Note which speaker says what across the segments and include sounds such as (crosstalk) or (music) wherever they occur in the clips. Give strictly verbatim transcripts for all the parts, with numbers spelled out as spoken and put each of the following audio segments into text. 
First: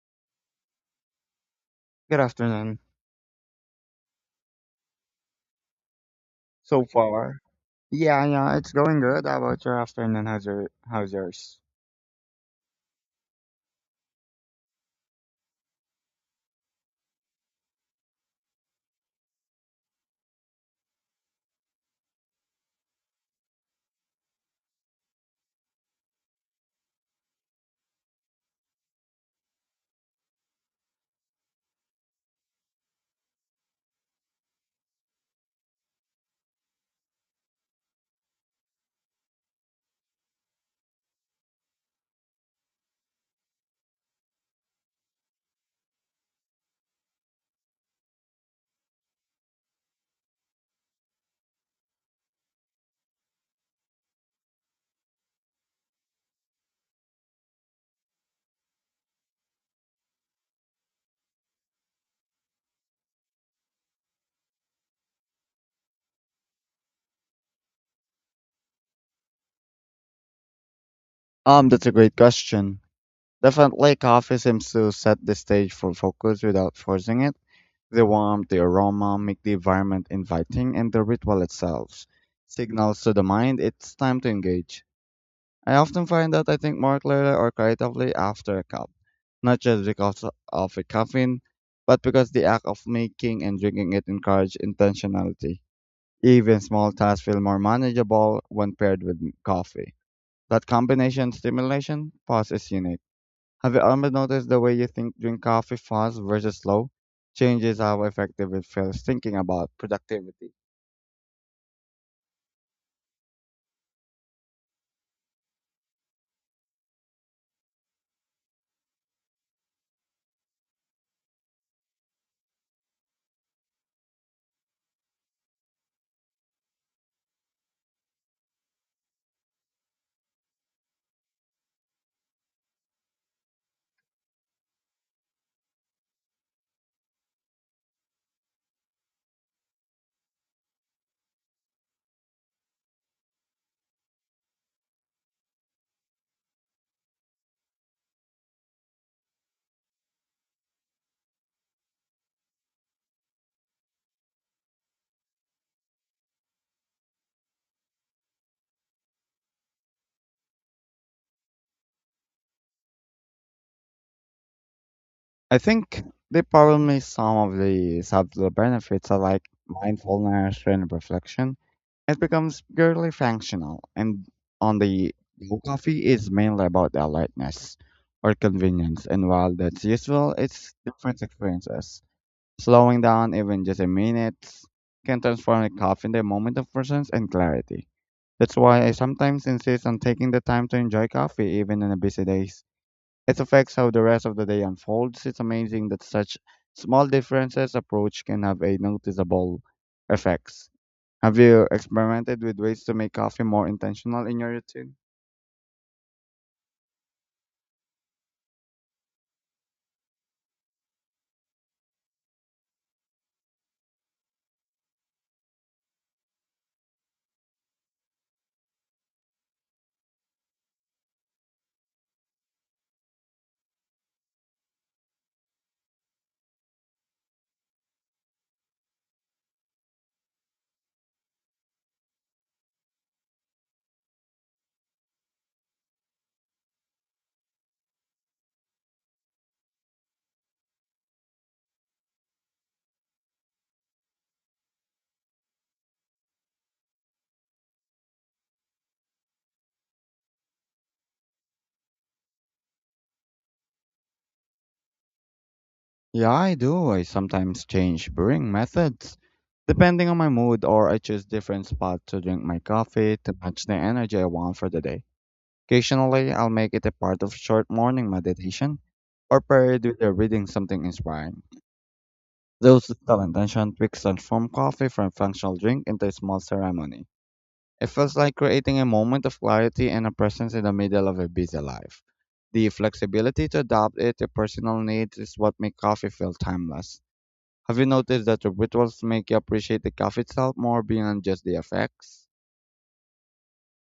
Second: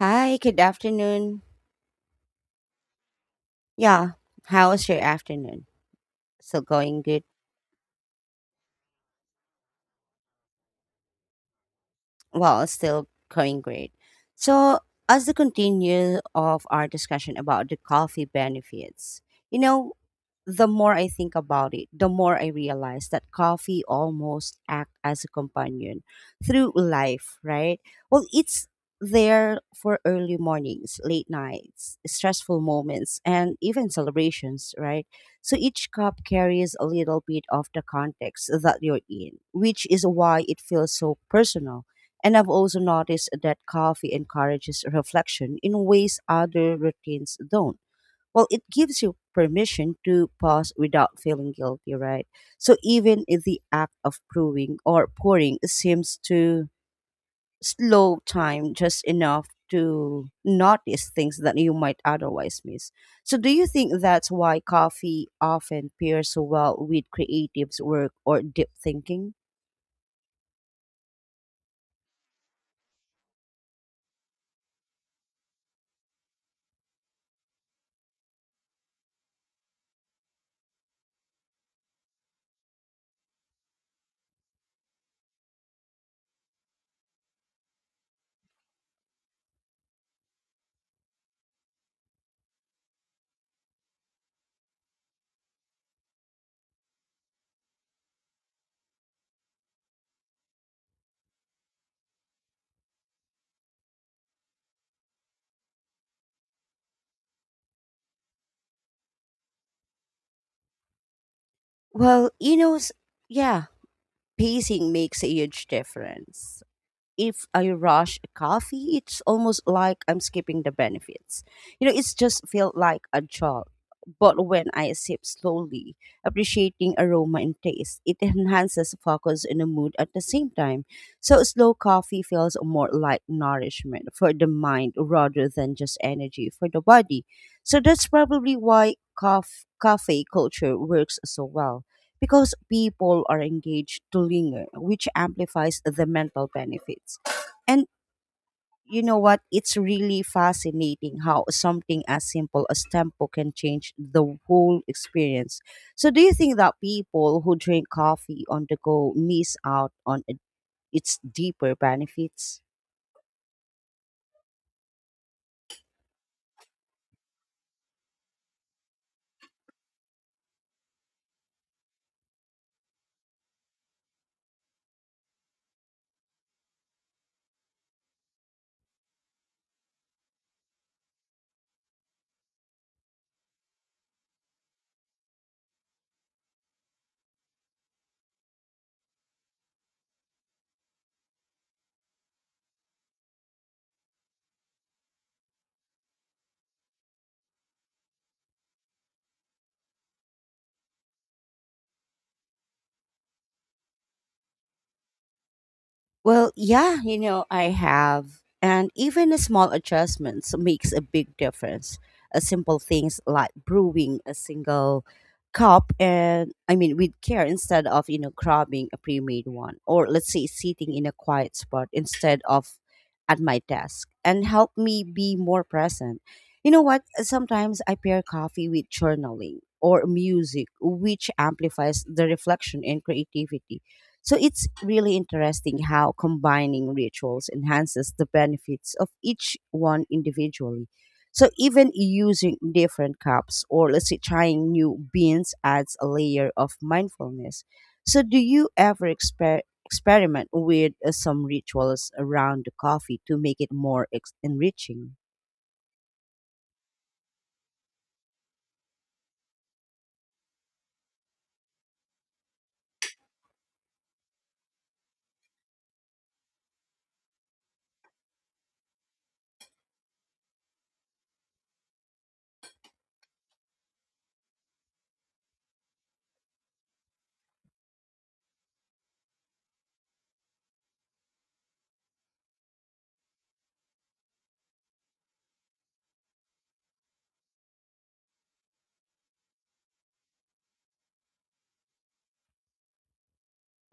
Speaker 1: Hi, good afternoon.
Speaker 2: Good afternoon.
Speaker 1: Yeah, how was your afternoon? Still
Speaker 2: So
Speaker 1: going good?
Speaker 2: far, yeah, yeah, it's going good. How about your afternoon? How's your how's yours?
Speaker 1: Well, still going great. So, as the continue of our discussion about the coffee benefits, you know, the more I think about it, the more I realize that coffee almost act as a companion through life, right? Well, it's there for early mornings, late nights, stressful moments, and even celebrations, right? So each cup carries a little bit of the context that you're in, which is why it feels so personal. And I've also noticed that coffee encourages reflection in ways other routines don't. Well, it gives you permission to pause without feeling guilty, right? So even if the act of brewing or pouring seems to slow time just enough to notice things that you might otherwise miss. So do you think that's why coffee often pairs so well with creatives work or deep thinking?
Speaker 2: Um, that's a great question. Definitely, coffee seems to set the stage for focus without forcing it. The warmth, the aroma make the environment inviting, and the ritual itself signals to the mind it's time to engage. I often find that I think more clearly or creatively after a cup, not just because of the caffeine, but because the act of making and drinking it encourage intentionality. Even small tasks feel more manageable when paired with m- coffee. That combination stimulation pause is unique. Have you ever noticed the way you think drink coffee fast versus slow changes how effective it feels thinking about productivity?
Speaker 1: Well, you know, s- yeah, pacing makes a huge difference. If I rush a coffee, it's almost like I'm skipping the benefits. You know, it's just feel like a job. But when I sip slowly, appreciating aroma and taste, it enhances focus and the mood at the same time. So slow coffee feels more like nourishment for the mind rather than just energy for the body. So that's probably why cof- cafe culture works so well because people are engaged to linger, which amplifies the mental benefits. And you know what? It's really fascinating how something as simple as tempo can change the whole experience. So, do you think that people who drink coffee on the go miss out on it- its deeper benefits?
Speaker 2: I think they probably miss some of the subtle benefits are like mindfulness and reflection. It becomes purely functional, and on the low coffee is mainly about the lightness or convenience. And while that's useful, it's different experiences. Slowing down, even just a minute, can transform a coffee into a moment of presence and clarity. That's why I sometimes insist on taking the time to enjoy coffee even on a busy days. It affects how the rest of the day unfolds. It's amazing that such small differences approach can have a noticeable effects. Have you experimented with ways to make coffee more intentional in your routine?
Speaker 1: Well, yeah, you know, I have. And even a small adjustments makes a big difference. Uh, simple things like brewing a single cup and I mean with care instead of, you know, grabbing a pre-made one, or let's say sitting in a quiet spot instead of at my desk, and help me be more present. You know what? Sometimes I pair coffee with journaling or music which amplifies the reflection and creativity, so it's really interesting how combining rituals enhances the benefits of each one individually. So even using different cups or let's say trying new beans adds a layer of mindfulness. So do you ever exper- experiment with uh, some rituals around the coffee to make it more ex- enriching?
Speaker 2: Yeah, I do. I sometimes change brewing methods depending on my mood or I choose different spots to drink my coffee to match the energy I want for the day. Occasionally, I'll make it a part of short morning meditation or paired with uh, reading something inspiring. Those with talent and Sean Twix transform coffee from functional drink into a small ceremony. It feels like creating a moment of clarity and a presence in the middle of a busy life. The flexibility to adapt it to personal needs is what makes coffee feel timeless. Have you noticed that the rituals make you appreciate the coffee itself more beyond just the effects?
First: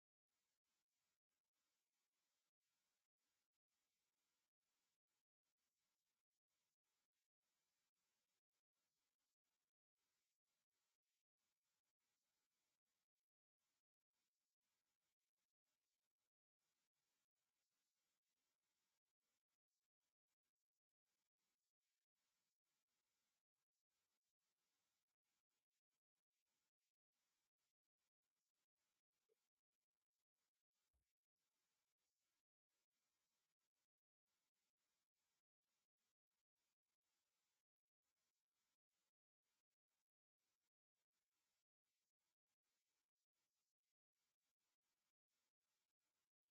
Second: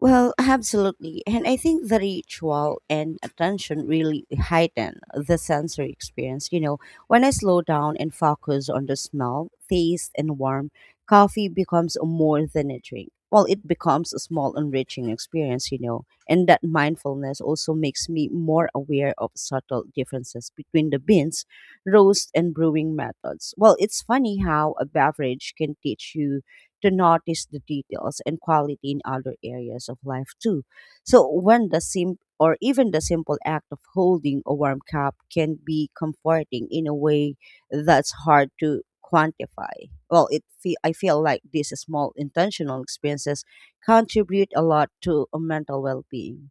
Speaker 1: Well, absolutely. And I think the ritual and attention really heighten the sensory experience. You know, when I slow down and focus on the smell, taste, and warmth, coffee becomes more than a drink. Well, it becomes a small, enriching experience, you know. And that mindfulness also makes me more aware of subtle differences between the beans, roast, and brewing methods. Well, it's funny how a beverage can teach you to notice the details and quality in other areas of life too. So when the sim or even the simple act of holding a warm cup can be comforting in a way that's hard to quantify. Well, it fe- I feel like these small intentional experiences contribute a lot to a mental well-being.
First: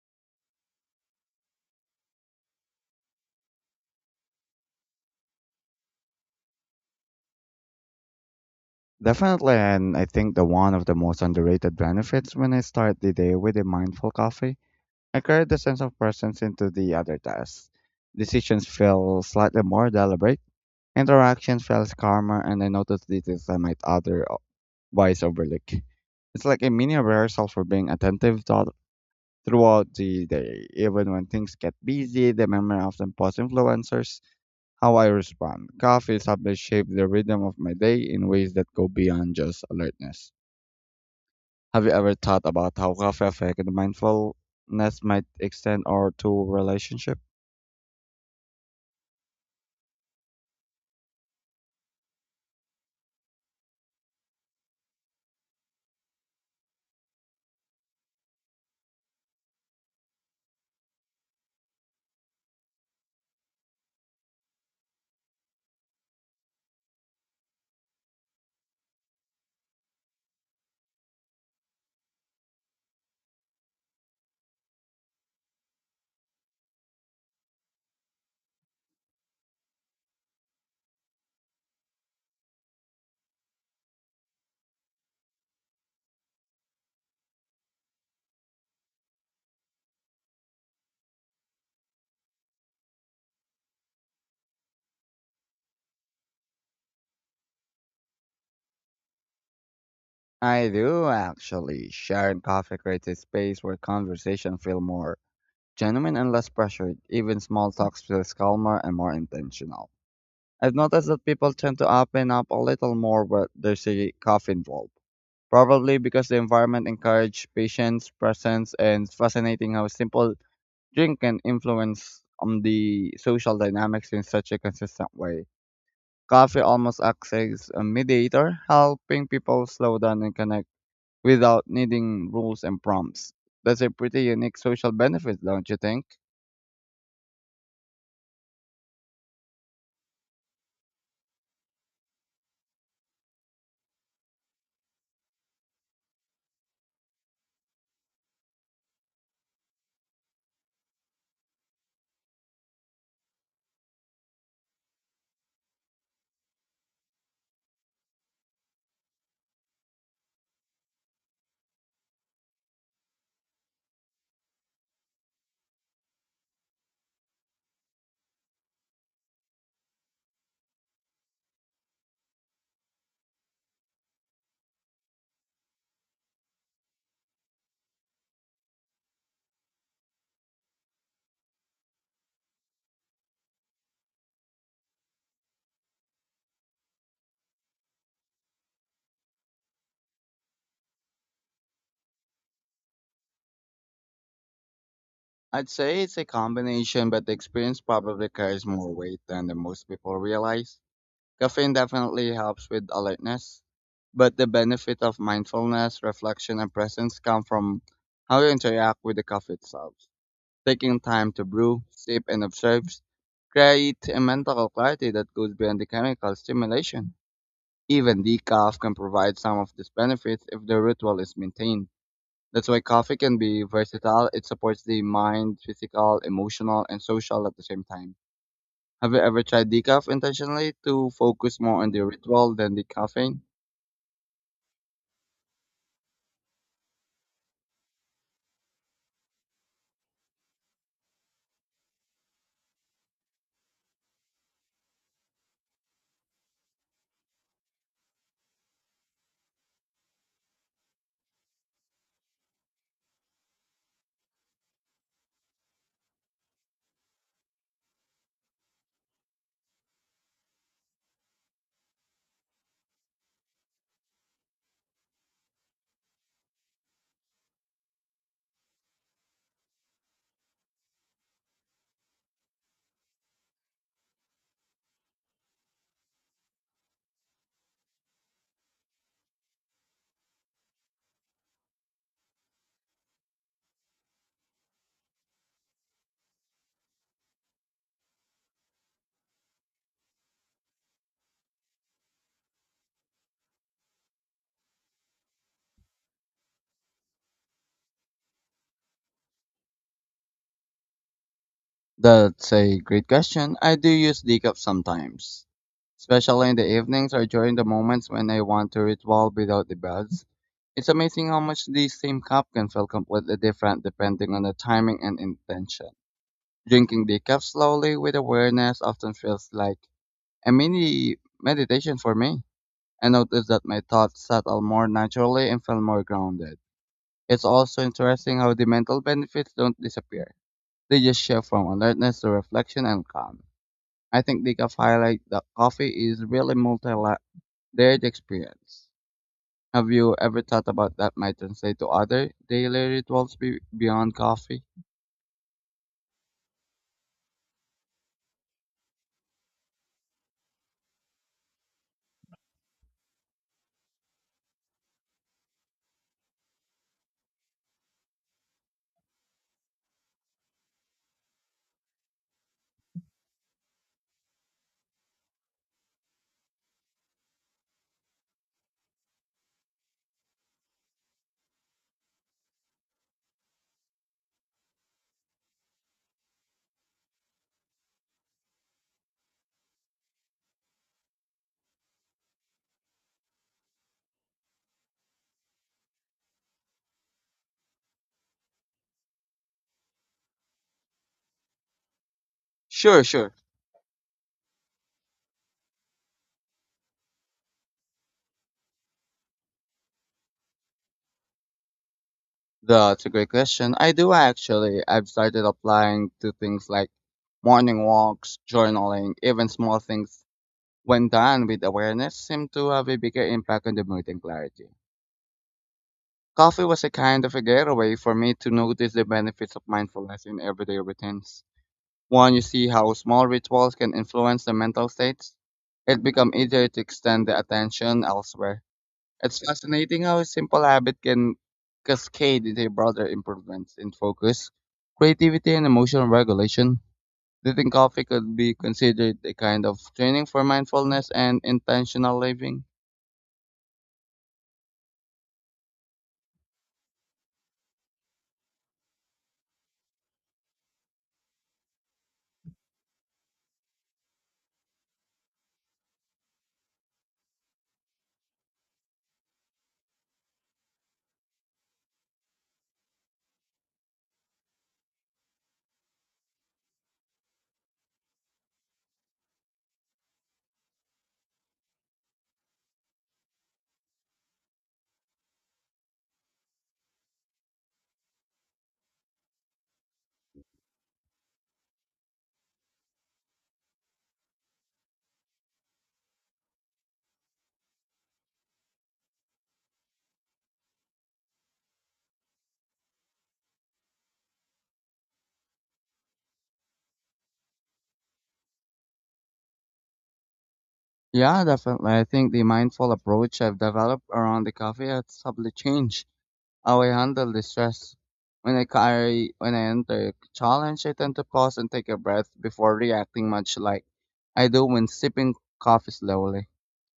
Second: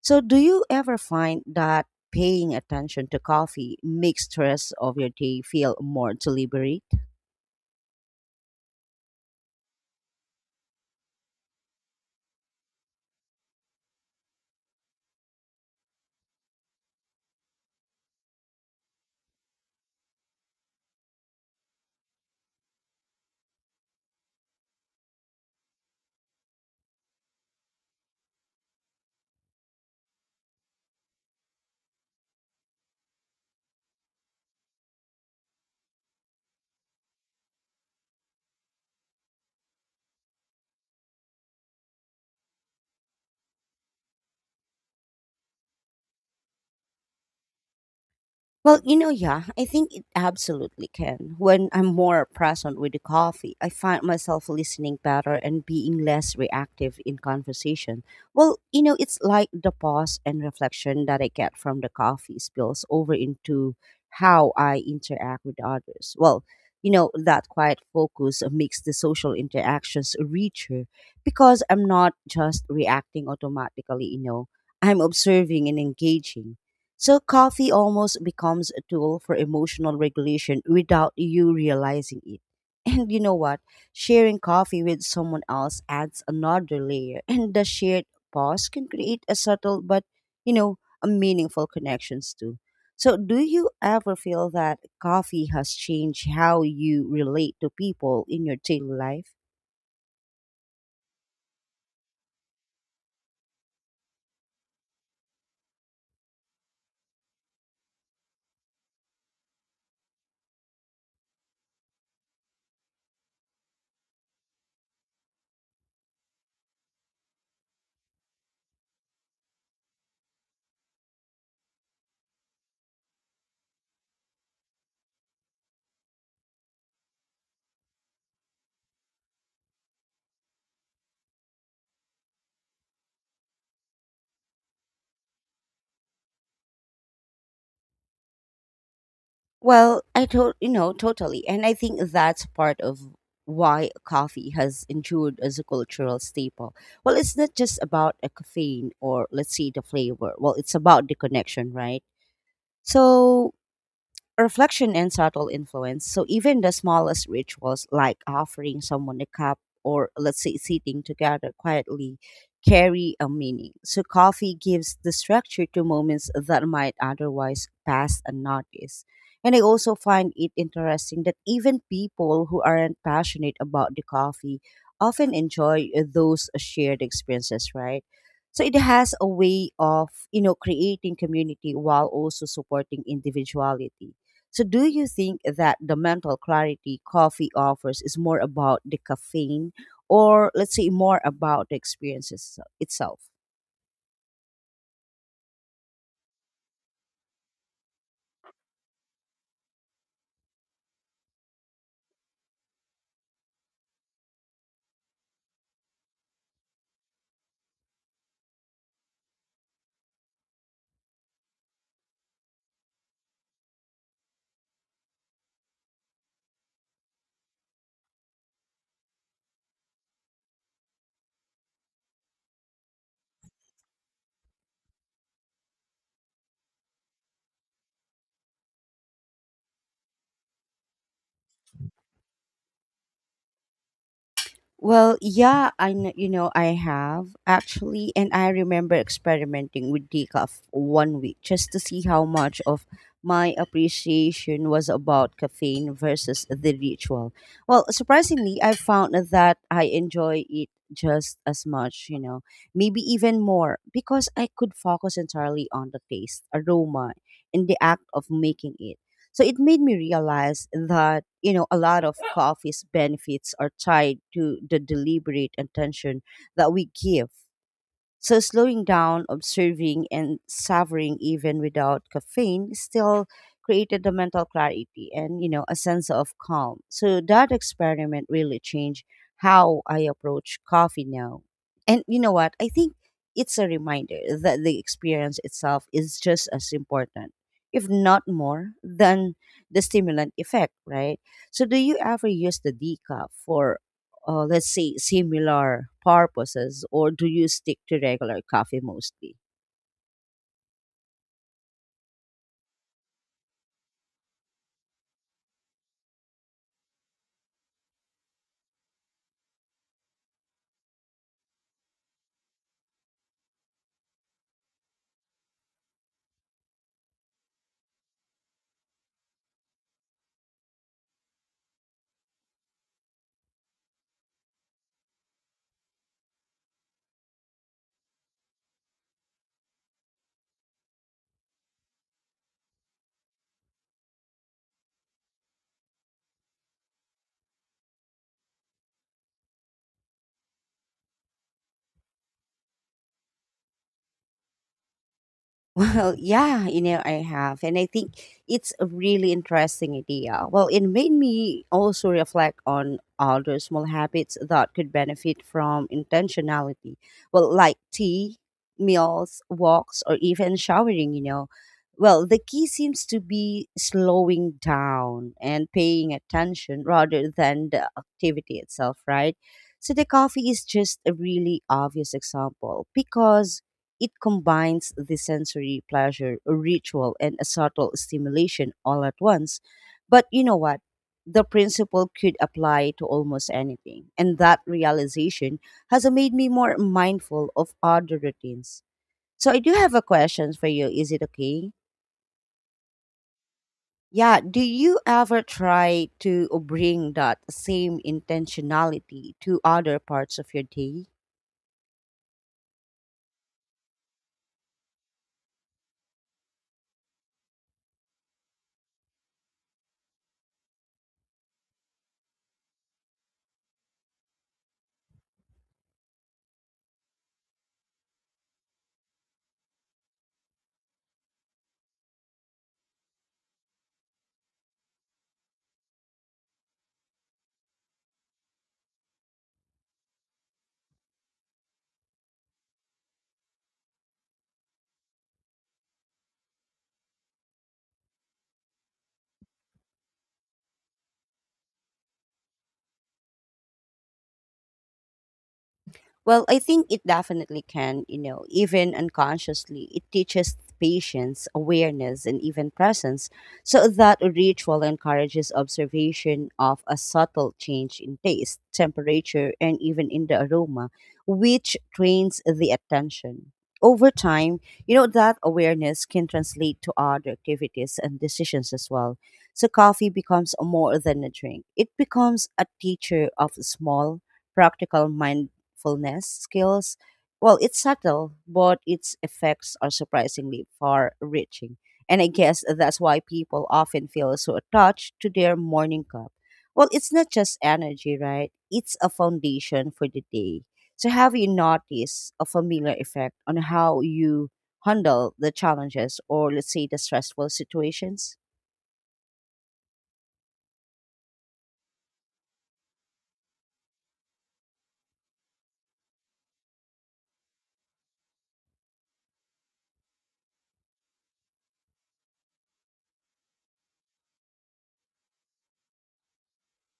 Speaker 1: So do you ever find that paying attention to coffee makes stress of your day feel more deliberate?
Speaker 2: Definitely, and I think the one of the most underrated benefits when I start the day with a mindful coffee I carried the sense of presence into the other tasks. Decisions felt slightly more deliberate, interactions felt calmer, and I noticed details I might otherwise overlook. It's like a mini rehearsal for being attentive thou- throughout the day. Even when things get busy, the memory often post influencers how I respond. Coffee subtly shaped the rhythm of my day in ways that go beyond just alertness. Have you ever thought about how coffee affected mindfulness might extend or to relationship?
Speaker 1: Well, you know, yeah, I think it absolutely can. When I'm more present with the coffee, I find myself listening better and being less reactive in conversation. Well, you know, it's like the pause and reflection that I get from the coffee spills over into how I interact with others. Well, you know, that quiet focus makes the social interactions richer because I'm not just reacting automatically, you know, I'm observing and engaging. So coffee almost becomes a tool for emotional regulation without you realizing it. (laughs) And you know what? Sharing coffee with someone else adds another layer, and the shared pause can create a subtle but, you know, a meaningful connections too. So, do you ever feel that coffee has changed how you relate to people in your daily life?
Speaker 2: I do actually. Sharing coffee creates a space where conversation feel more genuine and less pressured. Even small talks feels calmer and more intentional. I've noticed that people tend to open up a little more when there's a coffee involved. Probably because the environment encourages patience, presence, and it's fascinating how a simple drink can influence on the social dynamics in such a consistent way. Coffee almost acts as a mediator, helping people slow down and connect without needing rules and prompts. That's a pretty unique social benefit, don't you think?
Speaker 1: Well, I to- you know totally, and I think that's part of why coffee has endured as a cultural staple. Well, it's not just about a caffeine or let's say the flavor. Well, it's about the connection, right? So reflection and subtle influence. So even the smallest rituals, like offering someone a cup or let's say sitting together quietly, carry a meaning. So coffee gives the structure to moments that might otherwise pass unnoticed. And I also find it interesting that even people who aren't passionate about the coffee often enjoy uh, those shared experiences, right? So it has a way of, you know, creating community while also supporting individuality. So, do you think that the mental clarity coffee offers is more about the caffeine or, let's say, more about the experience itse- itself?
Speaker 2: I'd say it's a combination, but the experience probably carries more weight than the most people realize. Caffeine definitely helps with alertness, but the benefit of mindfulness, reflection, and presence come from how you interact with the coffee itself. Taking time to brew, sip, and observe create a mental clarity that goes beyond the chemical stimulation. Even decaf can provide some of these benefits if the ritual is maintained. That's why coffee can be versatile. It supports the mind, physical, emotional, and social at the same time. Have you ever tried decaf intentionally to focus more on the ritual than the caffeine?
Speaker 1: Well, yeah, I kn- you know I have actually, and I remember experimenting with decaf one week just to see how much of my appreciation was about caffeine versus the ritual. Well, surprisingly, I found that I enjoy it just as much, you know, maybe even more because I could focus entirely on the taste, aroma, and the act of making it. So it made me realize that, you know, a lot of coffee's benefits are tied to the deliberate attention that we give, so slowing down, observing, and savoring even without caffeine still created the mental clarity and you know a sense of calm. So that experiment really changed how I approach coffee now. And you know what? I think it's a reminder that the experience itself is just as important, if not more, than the stimulant effect, right? So do you ever use the decaf for uh, let's say, similar purposes, or do you stick to regular coffee mostly?
Speaker 2: That's a great question. I do use decaf sometimes, especially in the evenings or during the moments when I want to ritual without the buzz. It's amazing how much the same cup can feel completely different depending on the timing and intention. Drinking decaf slowly with awareness often feels like a mini meditation for me. I notice that my thoughts settle more naturally and feel more grounded. It's also interesting how the mental benefits don't disappear. They just shift from alertness to reflection and calm. I think decaf highlight that coffee is really multi-layered experience. Have you ever thought about that might translate to other daily rituals be- beyond coffee?
Speaker 1: Well, yeah, you know, I have. And I think it's a really interesting idea. Well, it made me also reflect on other small habits that could benefit from intentionality. Well, like tea, meals, walks, or even showering, you know. Well, the key seems to be slowing down and paying attention rather than the activity itself, right? So the coffee is just a really obvious example because it combines the sensory pleasure, a ritual, and a subtle stimulation all at once. But you know what? The principle could apply to almost anything. And that realization has made me more mindful of other routines. So I do have a question for you. Is it okay?
Speaker 2: Sure, sure.
Speaker 1: Yeah, do you ever try to bring that same intentionality to other parts of your day?
Speaker 2: That's a great question. I do actually. I've started applying to things like morning walks, journaling, even small things when done with awareness seem to have a bigger impact on the mood and clarity. Coffee was a kind of a getaway for me to notice the benefits of mindfulness in everyday routines. One, you see how small rituals can influence the mental states. It becomes easier to extend the attention elsewhere. It's fascinating how a simple habit can cascade into broader improvements in focus, creativity, and emotional regulation. Do you think coffee could be considered a kind of training for mindfulness and intentional living?
Speaker 1: Well, I think it definitely can, you know, even unconsciously. It teaches patience, awareness, and even presence. So that ritual encourages observation of a subtle change in taste, temperature, and even in the aroma, which trains the attention. Over time, you know, that awareness can translate to other activities and decisions as well. So coffee becomes more than a drink, it becomes a teacher of small, practical mind mindfulness skills. Well, it's subtle, but its effects are surprisingly far reaching. And I guess that's why people often feel so attached to their morning cup. Well, it's not just energy, right? It's a foundation for the day. So, have you noticed a familiar effect on how you handle the challenges or, let's say, the stressful situations?
Speaker 2: Yeah, definitely. I think the mindful approach I've developed around the coffee has subtly changed how I handle the stress. When I carry, when I enter a challenge, I tend to pause and take a breath before reacting, much like I do when sipping coffee slowly.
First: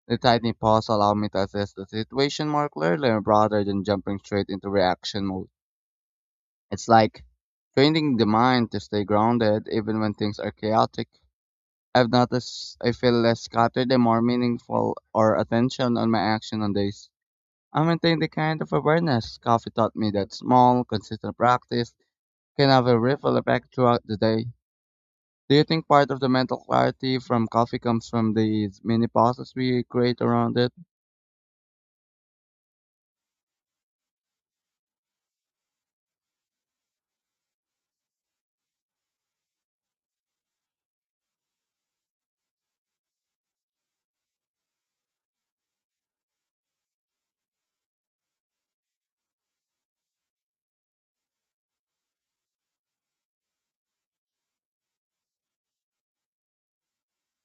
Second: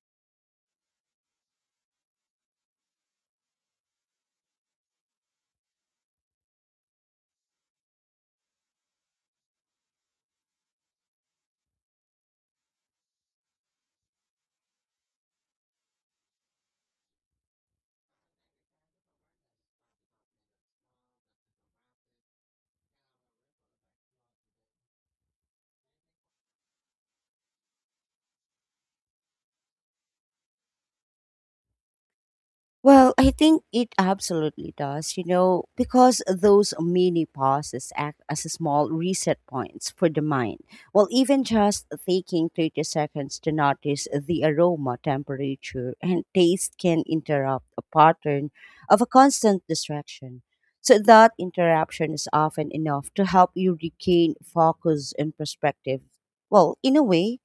Speaker 2: The tiny pause allowed me to assess the situation more clearly rather than jumping straight into reaction mode. It's like training the mind to stay grounded even when things are chaotic. I've noticed I feel less scattered and more meaningful or attention on my action on days. I maintain the kind of awareness coffee taught me that small, consistent practice can have a ripple effect throughout the day. Do you think part of the mental clarity from coffee comes from these mini pauses we create around it?
Speaker 1: Well, I think it absolutely does, you know, because those mini pauses act as small reset points for the mind. Well, even just taking thirty seconds to notice the aroma, temperature, and taste can interrupt a pattern of a constant distraction. So, that interruption is often enough to help you regain focus and perspective. Well, in a way,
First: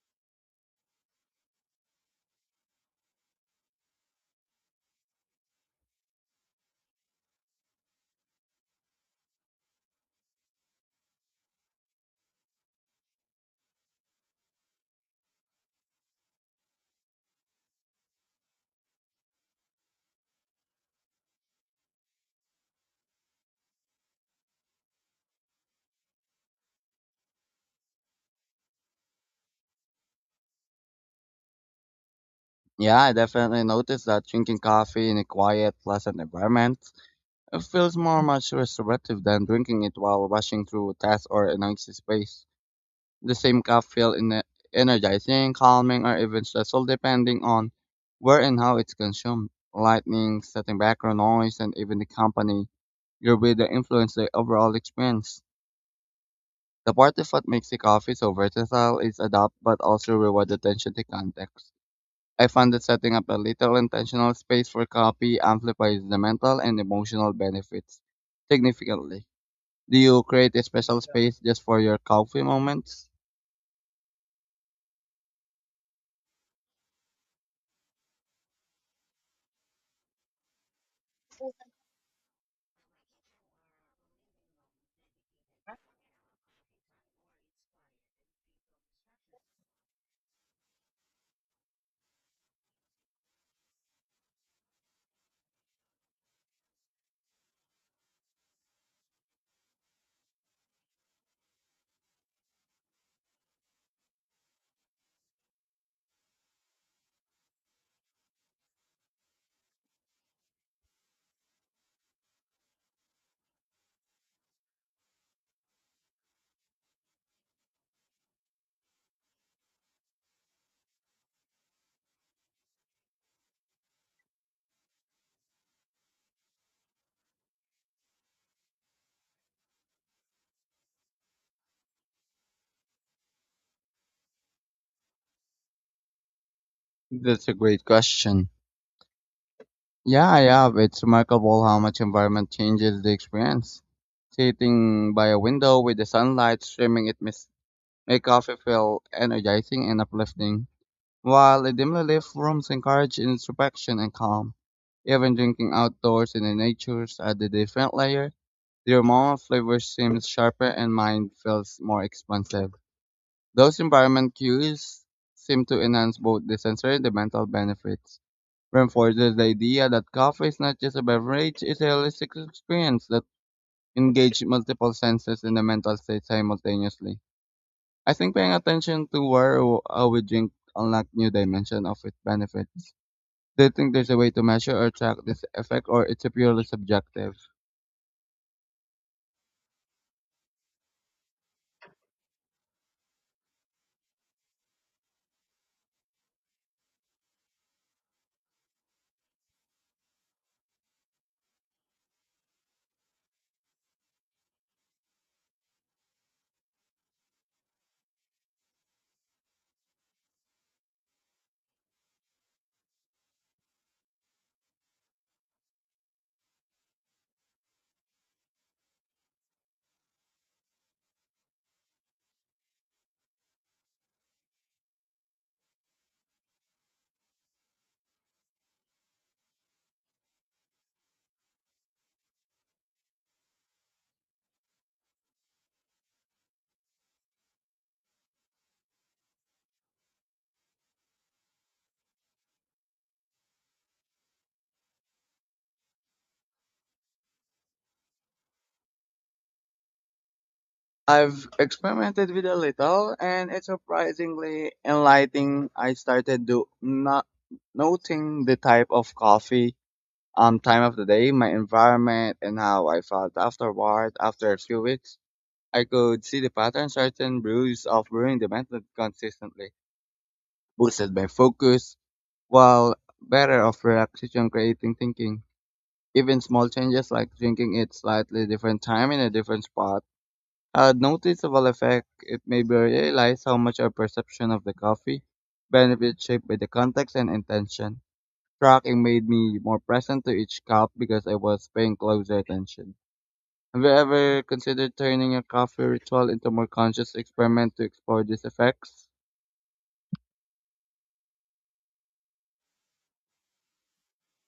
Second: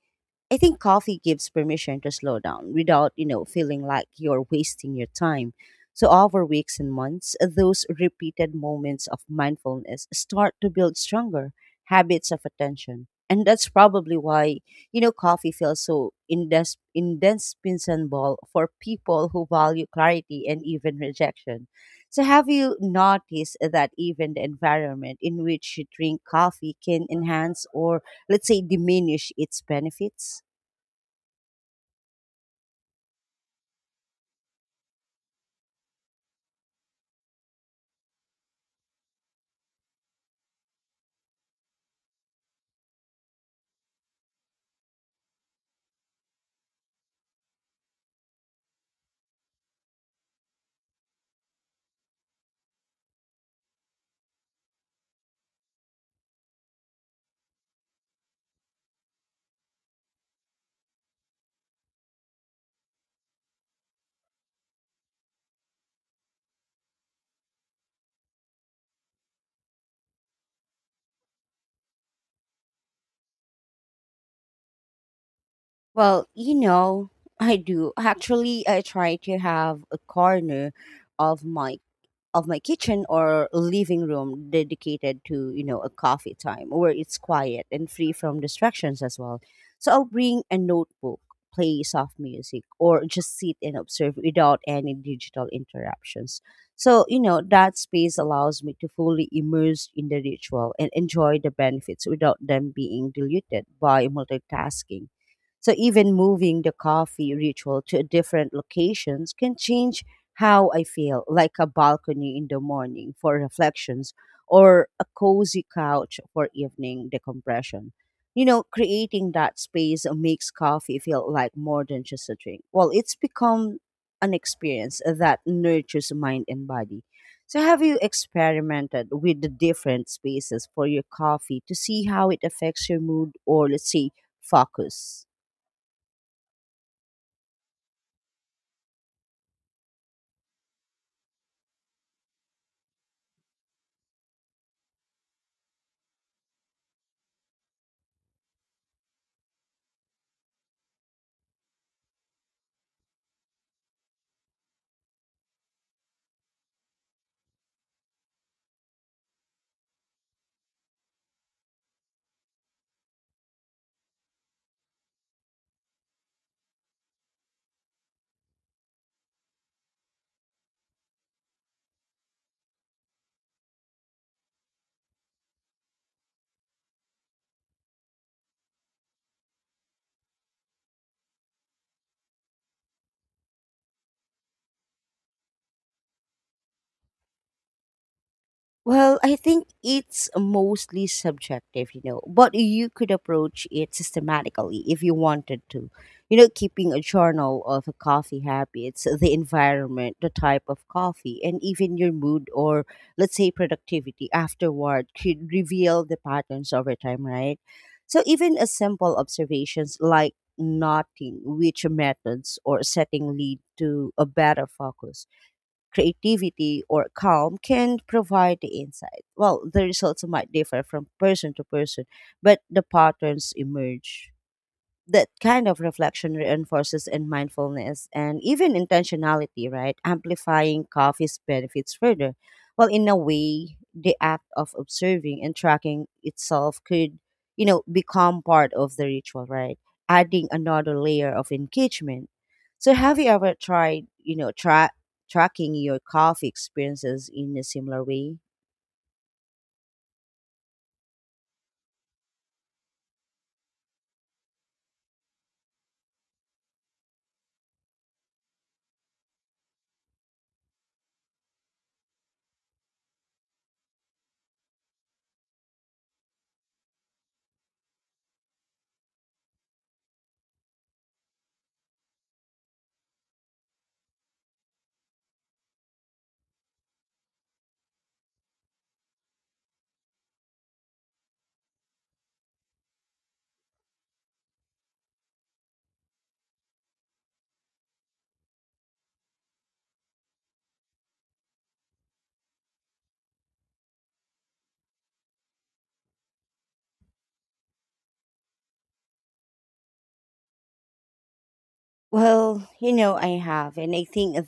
Speaker 1: I think coffee gives permission to slow down without, you know, feeling like you're wasting your time. So over weeks and months, those repeated moments of mindfulness start to build stronger habits of attention. And that's probably why, you know, coffee feels so indes- indispensable for people who value clarity and even rejection. So have you noticed that even the environment in which you drink coffee can enhance or let's say diminish its benefits?
Speaker 2: Yeah, I definitely noticed that drinking coffee in a quiet, pleasant environment uh, feels more much restorative than drinking it while rushing through a task or a noisy space. The same cup feels in energizing, calming, or even stressful depending on where and how it's consumed. Lightning, setting background noise, and even the company your way that influence the overall experience. The part of what makes the coffee so versatile is adapt but also reward attention to context. I found that setting up a little intentional space for copy amplifies the mental and emotional benefits significantly. Do you create a special space just for your coffee moments?
Speaker 1: Well, you know, I do. Actually, I try to have a corner of my of my kitchen or living room dedicated to you know a coffee time where it's quiet and free from distractions as well, so I'll bring a notebook, play soft music, or just sit and observe without any digital interruptions. So you know that space allows me to fully immerse in the ritual and enjoy the benefits without them being diluted by multitasking, so even moving the coffee ritual to different locations can change how I feel, like a balcony in the morning for reflections or a cozy couch for evening decompression. You know, creating that space makes coffee feel like more than just a drink. Well, it's become an experience that nurtures mind and body. So, have you experimented with the different spaces for your coffee to see how it affects your mood or, let's say, focus?
Speaker 2: That's a great question. Yeah, I have. It's remarkable how much environment changes the experience. Sitting by a window with the sunlight streaming it makes make coffee feel energizing and uplifting. While a dimly-lit rooms encourage introspection and calm, even drinking outdoors in the nature's added a different layer. The aroma of flavor seems sharper and mind feels more expansive. Those environment cues seem to enhance both the sensory and the mental benefits. Reinforces the idea that coffee is not just a beverage, it's a holistic experience that engages multiple senses in the mental state simultaneously. I think paying attention to where or how we drink unlock new dimension of its benefits. Do you think there's a way to measure or track this effect, or it's purely subjective?
Speaker 1: Well, I think it's mostly subjective, you know, but you could approach it systematically if you wanted to. You know, keeping a journal of coffee habits, the environment, the type of coffee, and even your mood or, let's say, productivity afterward could reveal the patterns over time, right? So, even a simple observations like noting which methods or setting lead to a better focus creativity, or calm can provide the insight. Well, the results might differ from person to person, but the patterns emerge that kind of reflection reinforces in mindfulness and even intentionality, right? Amplifying coffee's benefits further. Well, in a way, the act of observing and tracking itself could, you know, become part of the ritual, right? Adding another layer of engagement. So, have you ever tried, you know, tra- tracking your coffee experiences in a similar way?
Speaker 2: I've experimented with a little, and it's surprisingly enlightening. I started do not noting the type of coffee, um, time of the day, my environment, and how I felt afterward. After a few weeks, I could see the pattern. Certain brews of brewing the method consistently boosted my focus, while better of relaxation, creating thinking. Even small changes like drinking at slightly different time in a different spot had noticeable effect. It made me realize how much our perception of the coffee benefits shaped by the context and intention. Tracking made me more present to each cup because I was paying closer attention. Have you ever considered turning your coffee ritual into a more conscious experiment to explore these effects?
Speaker 1: Well, you know, I have, and I think